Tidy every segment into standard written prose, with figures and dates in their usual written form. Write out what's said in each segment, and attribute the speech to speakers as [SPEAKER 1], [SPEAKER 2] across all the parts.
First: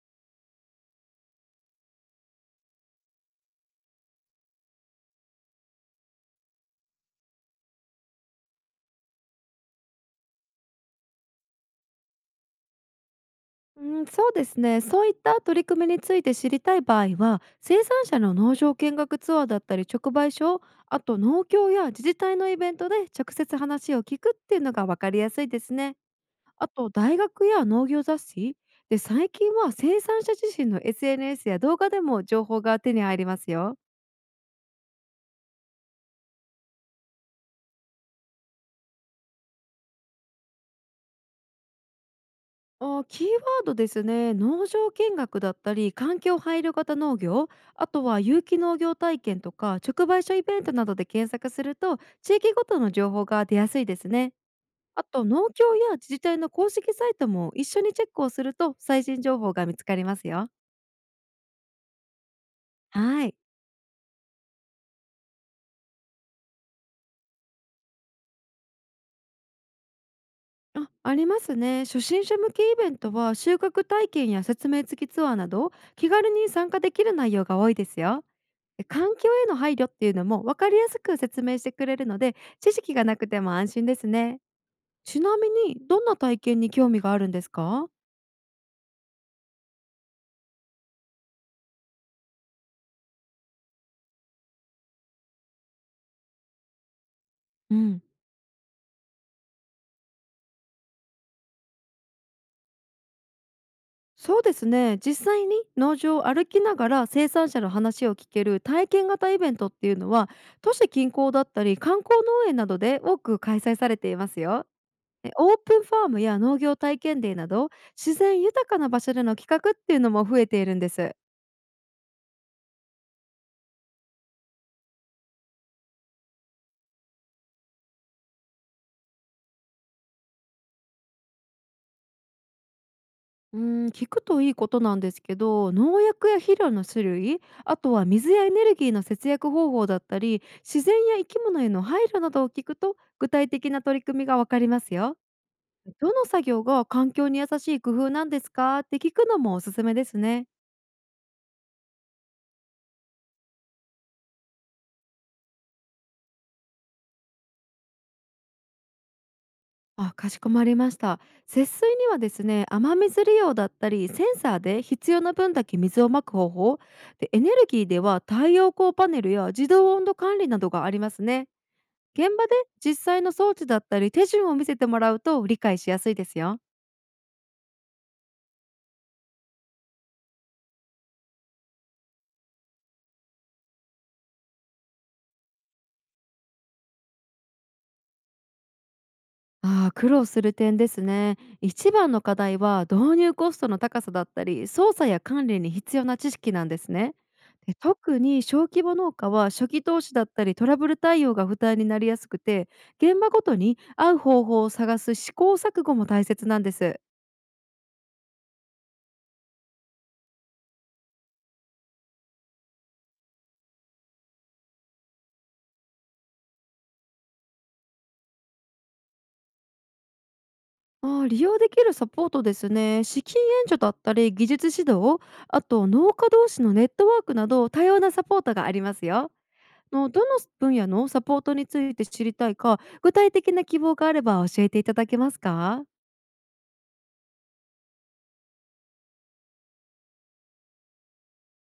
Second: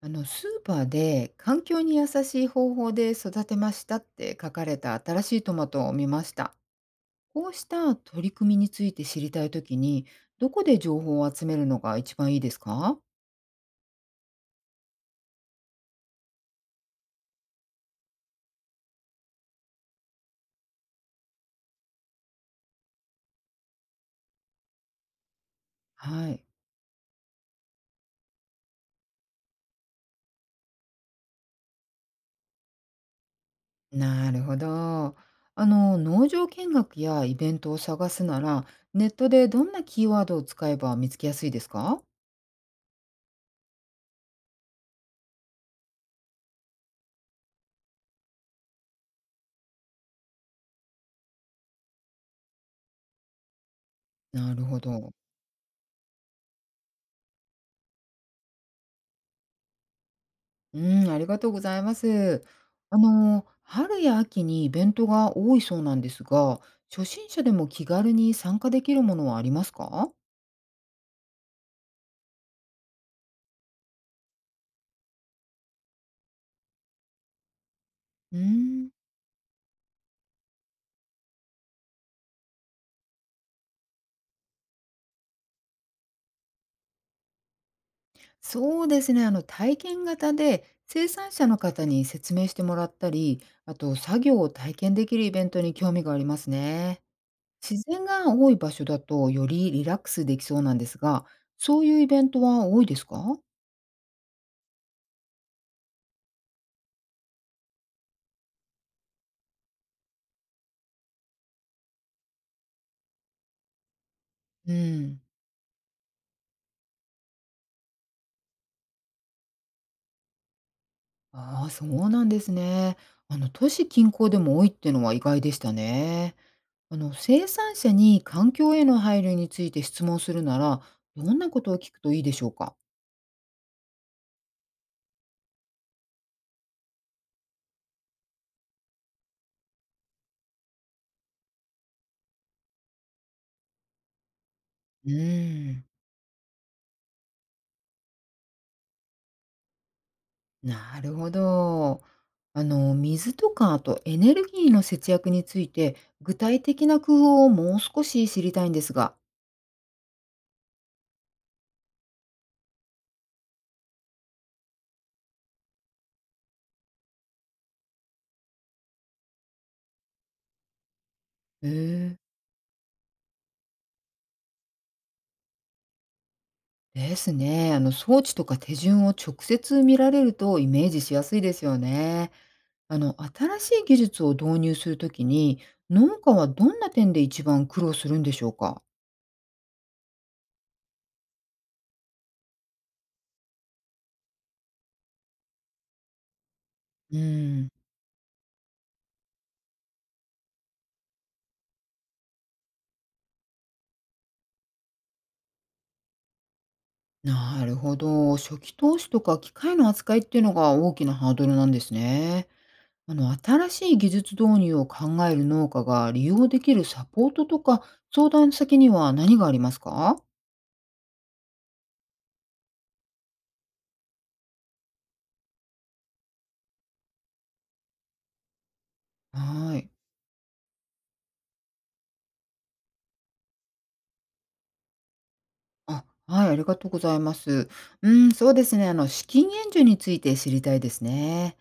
[SPEAKER 1] スーパーで環境に優しい方法で育てましたって書かれた新しいトマトを見ました。こうした取り組みについて知りたいときに、どこで情報を集めるのが一番いいですか？
[SPEAKER 2] うん、そうですね。そういった取り組みについて知りたい場合は、生産者の農場見学ツアーだったり直売所、あと農協や自治体のイベントで直接話を聞くっていうのが分かりやすいですね。
[SPEAKER 1] はい。
[SPEAKER 2] あと大学や農業雑誌で、最近は生産者自身の SNS や動画でも情報が手に入りますよ。
[SPEAKER 1] なるほど。あの農場見学やイベントを探すなら、ネットでどんなキーワードを使えば見つけやすいですか？
[SPEAKER 2] キーワードですね。農場見学だったり、環境配慮型農業、あとは有機農業体験とか直売所イベントなどで検索すると、地域ごとの情報が出やすいですね。
[SPEAKER 1] なるほ
[SPEAKER 2] あ
[SPEAKER 1] ど。
[SPEAKER 2] と農協や自治体の公式サイトも一緒にチェックをすると、最新情報が見つかりますよ。
[SPEAKER 1] うん、ありがとうございます。あ
[SPEAKER 2] はい。
[SPEAKER 1] の、春や秋にイベントが多いそうなんですが、初心者でも気軽に参加できるものはありますか？
[SPEAKER 2] あ、ありますね。初心者向けイベントは収穫体験や説明付きツアーなど、気軽に参加できる内容が多いですよ。
[SPEAKER 1] うー
[SPEAKER 2] で、
[SPEAKER 1] ん、
[SPEAKER 2] 環境への配慮っていうのも分かりやすく説明してくれるので、知識がなくても安心ですね。ちなみにどんな体験に興味があるんですか？
[SPEAKER 1] そうですね。あの、体験型で生産者の方に説明してもらったり、あと作業を体験できるイベントに興味がありますね。
[SPEAKER 2] う
[SPEAKER 1] 自
[SPEAKER 2] ん、
[SPEAKER 1] 然が多い場所だとよりリラックスできそうなんですが、そういうイベントは多いですか？
[SPEAKER 2] そうですね。実際に農場を歩きながら生産者の話を聞ける体験型イベントっていうのは、都市近郊だったり観光農園などで多く開催されていますよ。
[SPEAKER 1] うん。
[SPEAKER 2] え、オープンファームや農業体験デーなど、自然豊かな場所での企画っていうのも増えているんです。
[SPEAKER 1] ああ、そうなんですね。あの、都市近郊でも多いってのは意外でしたね。あの、生産者に環境への配慮について質問するなら、どんなことを聞くといいでしょうか？
[SPEAKER 2] うー聞くといいことなんですけど、農薬や肥料の種類、あとは水やエネルギーの節約方法だったり、自然や生き物への配慮などを聞くと、具体的な取り組みがわかります
[SPEAKER 1] う
[SPEAKER 2] よ。
[SPEAKER 1] ーん、
[SPEAKER 2] どの作業が環境に優しい工夫なんですかって聞くのもおすすめですね。
[SPEAKER 1] なるほど。あの、水とか、あとエネルギーの節約について、具体的な工夫をもう少し知りたいんですが。
[SPEAKER 2] あ、かしこまりました。節水にはですね、雨水利用だったり、センサーで必要な分だけ水をまく方法、でエネルギーでは太陽光パネルや自動温度管理などがありますね。
[SPEAKER 1] へえ、
[SPEAKER 2] 現場で実際の装置だったり手順を見せてもらうと、理解しやすいですよ。
[SPEAKER 1] ですね。あの装置とか手順を直接見られるとイメージしやすいですよね。あの新しい技術を導入するときに農家はどんな点で一番苦労するんでしょうか？
[SPEAKER 2] ああ、苦労する点ですね。一番の課題は導入コストの高さだったり、操作や管理に必要な知識なんですね。
[SPEAKER 1] うん、
[SPEAKER 2] で、特に小規模農家は初期投資だったりトラブル対応が負担になりやすくて、現場ごとに合う方法を探す試行錯誤も大切なんです。
[SPEAKER 1] なるほど。初期投資とか機械の扱いっていうのが大きなハードルなんですね。あの新しい技術導入を考える農家が利用できるサポートとか相談先には何がありますか？
[SPEAKER 2] ああ、利用できるサポートですね。資金援助だったり技術指導、あと農家同士のネットワークなど、多様なサポートがありますよ。
[SPEAKER 1] はい。
[SPEAKER 2] のどの分野のサポートについて知りたいか、具体的な希望があれば教えていただけますか？
[SPEAKER 1] あ、はい、ありがとうございます。うん、そうですね。あの、資金援助について知りたいですね。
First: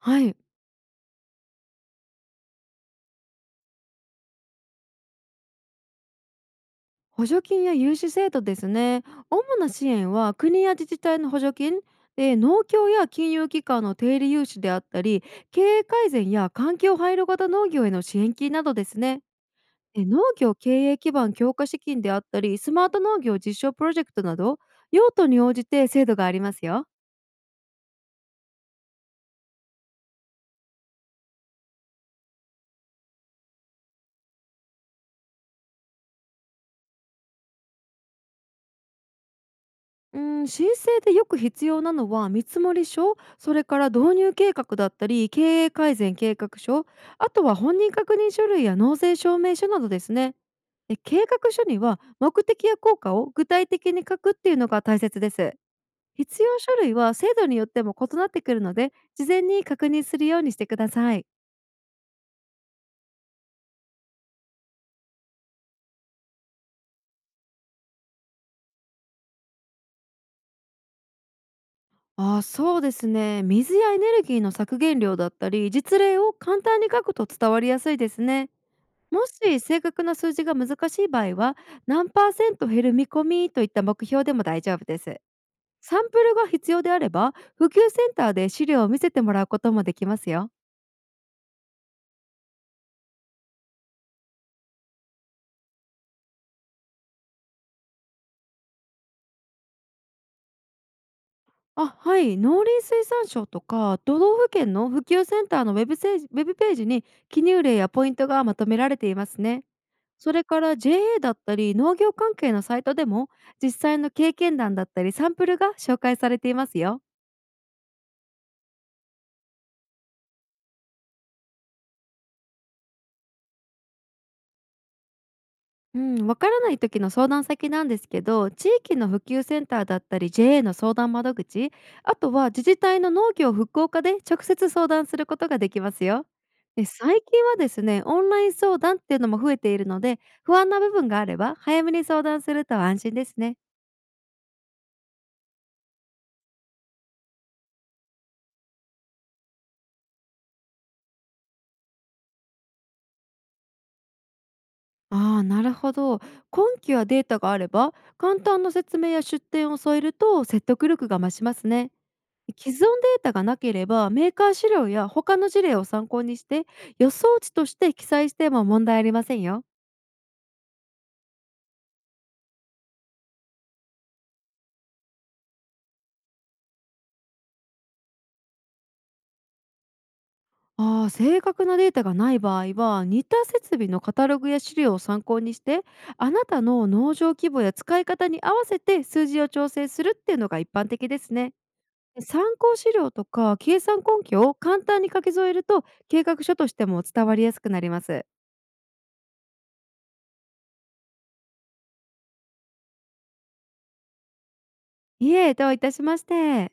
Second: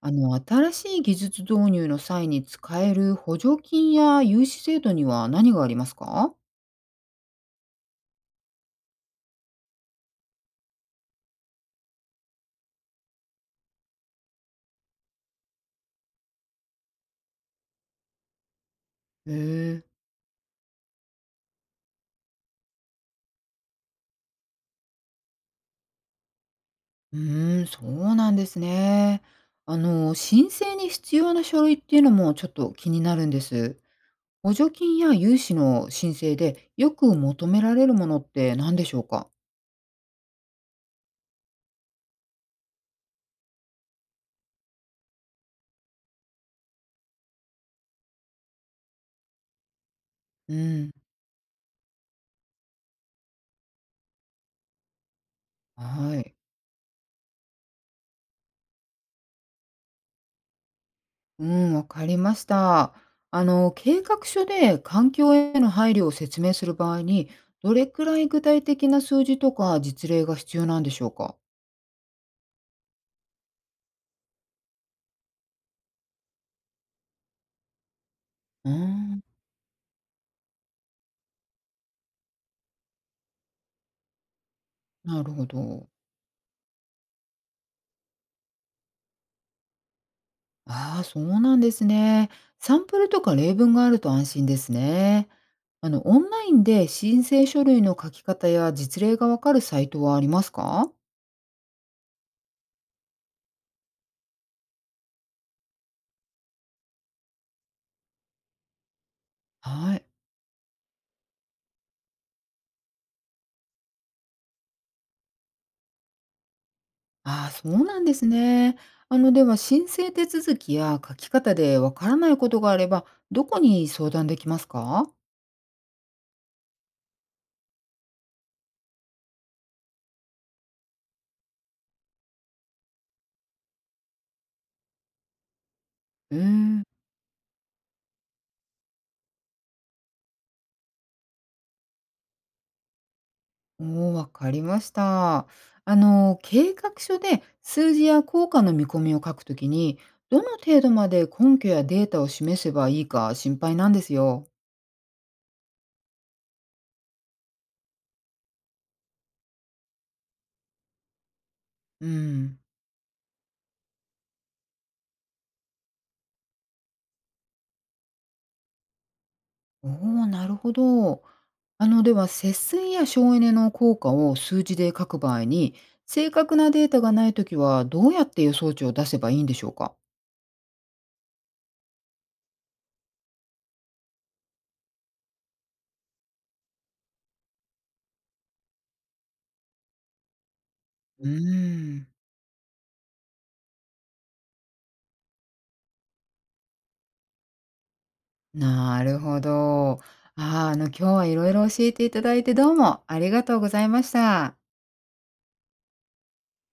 [SPEAKER 1] あの、
[SPEAKER 2] い、
[SPEAKER 1] 新しい技術導入の際に使える補助金や融資制度には何がありますか？
[SPEAKER 2] 補助金や融資制度ですね。主な支援は国や自治体の補助金、で農協や金融機関の定理融資であったり、経営改善や環境配慮型農業への支援金などですね。
[SPEAKER 1] へえ、
[SPEAKER 2] え、農業経営基盤強化資金であったり、スマート農業実証プロジェクトなど、用途に応じて制度がありますよ。
[SPEAKER 1] うーん、そうなんですね。あの、申請に必要な書類っていうのもちょっと気になるんです。補助金や融資の申請でよく求められるものって何でしょうか？
[SPEAKER 2] うん、申請でよく必要なのは見積書、それから導入計画だったり経営改善計画書、あとは本人確認書類や納税証明書などですね。
[SPEAKER 1] うん、
[SPEAKER 2] で、計画書には目的や効果を具体的に書くっていうのが大切です。
[SPEAKER 1] はい。
[SPEAKER 2] 必要書類は制度によっても異なってくるので、事前に確認するようにしてください。
[SPEAKER 1] うん、わかりました。あの、計画書で環境への配慮を説明する場合に、どれくらい具体的な数字とか実例が必要なんでしょうか？
[SPEAKER 2] そうですね。水やエネルギーの削減量だったり実例を簡単に書くと伝わりやすいですね。
[SPEAKER 1] うー
[SPEAKER 2] も
[SPEAKER 1] ん、
[SPEAKER 2] し正確な数字が難しい場合は、何パーセント減る見込みといった目標でも大丈夫です。
[SPEAKER 1] なるほど。
[SPEAKER 2] サンプルが必要であれば、普及センターで資料を見せてもらうこともできますよ。
[SPEAKER 1] ああ、そうなんですね。サンプルとか例文があると安心ですね。あの、オンラインで申請書類の書き方や実例がわかるサイトはありますか？
[SPEAKER 2] あ、はい。農林水産省とか都道府県の普及センターのウェブページ、に記入例やポイントがまとめられていますね。
[SPEAKER 1] はい。
[SPEAKER 2] それから JA だったり農業関係のサイトでも、実際の経験談だったりサンプルが紹介されていますよ。
[SPEAKER 1] ああ、そうなんですね。あの、では申請手続きや書き方でわからないことがあれば、どこに相談できますか？
[SPEAKER 2] うん、わからない時の相談先なんですけど、地域の普及センターだったり JA の相談窓口、あとは自治体の農業復興課で直接相談することができますよ。
[SPEAKER 1] うーん、
[SPEAKER 2] で、最近はですねオンライン相談っていうのも増えているので、不安な部分があれば早めに相談すると安心ですね。
[SPEAKER 1] おおー、わかりました。あの、計画書で数字や効果の見込みを書くときに、どの程度まで根拠やデータを示せばいいか心配なんですよ。
[SPEAKER 2] ああ、なるほど。根拠やデータがあれば、簡単な説明や出典を添えると説得力が増しますね。
[SPEAKER 1] うん。
[SPEAKER 2] 既存データがなければ、メーカー資料や他の事例を参考にして予想値として記載しても問題ありませんよ。
[SPEAKER 1] おお、なるほど。あの、では、節水や省エネの効果を数字で書く場合に、正確なデータがないときは、どうやって予想値を出せばいいんでしょうか？
[SPEAKER 2] 正確なデータがない場合は、似た設備のカタログや資料を参考にして、あなたの農場規模や使い方に合わせて数字を調整するっていうのが一般的で
[SPEAKER 1] うー
[SPEAKER 2] すね。
[SPEAKER 1] ん、
[SPEAKER 2] 参考資料とか計算根拠を簡単に書き添えると、計画書としても伝わりやすくなります。
[SPEAKER 1] なるほど。ああ、あの、今日はいろいろ教えていただいて、どうもありがとうございました。
[SPEAKER 2] いえ、どういたしまして。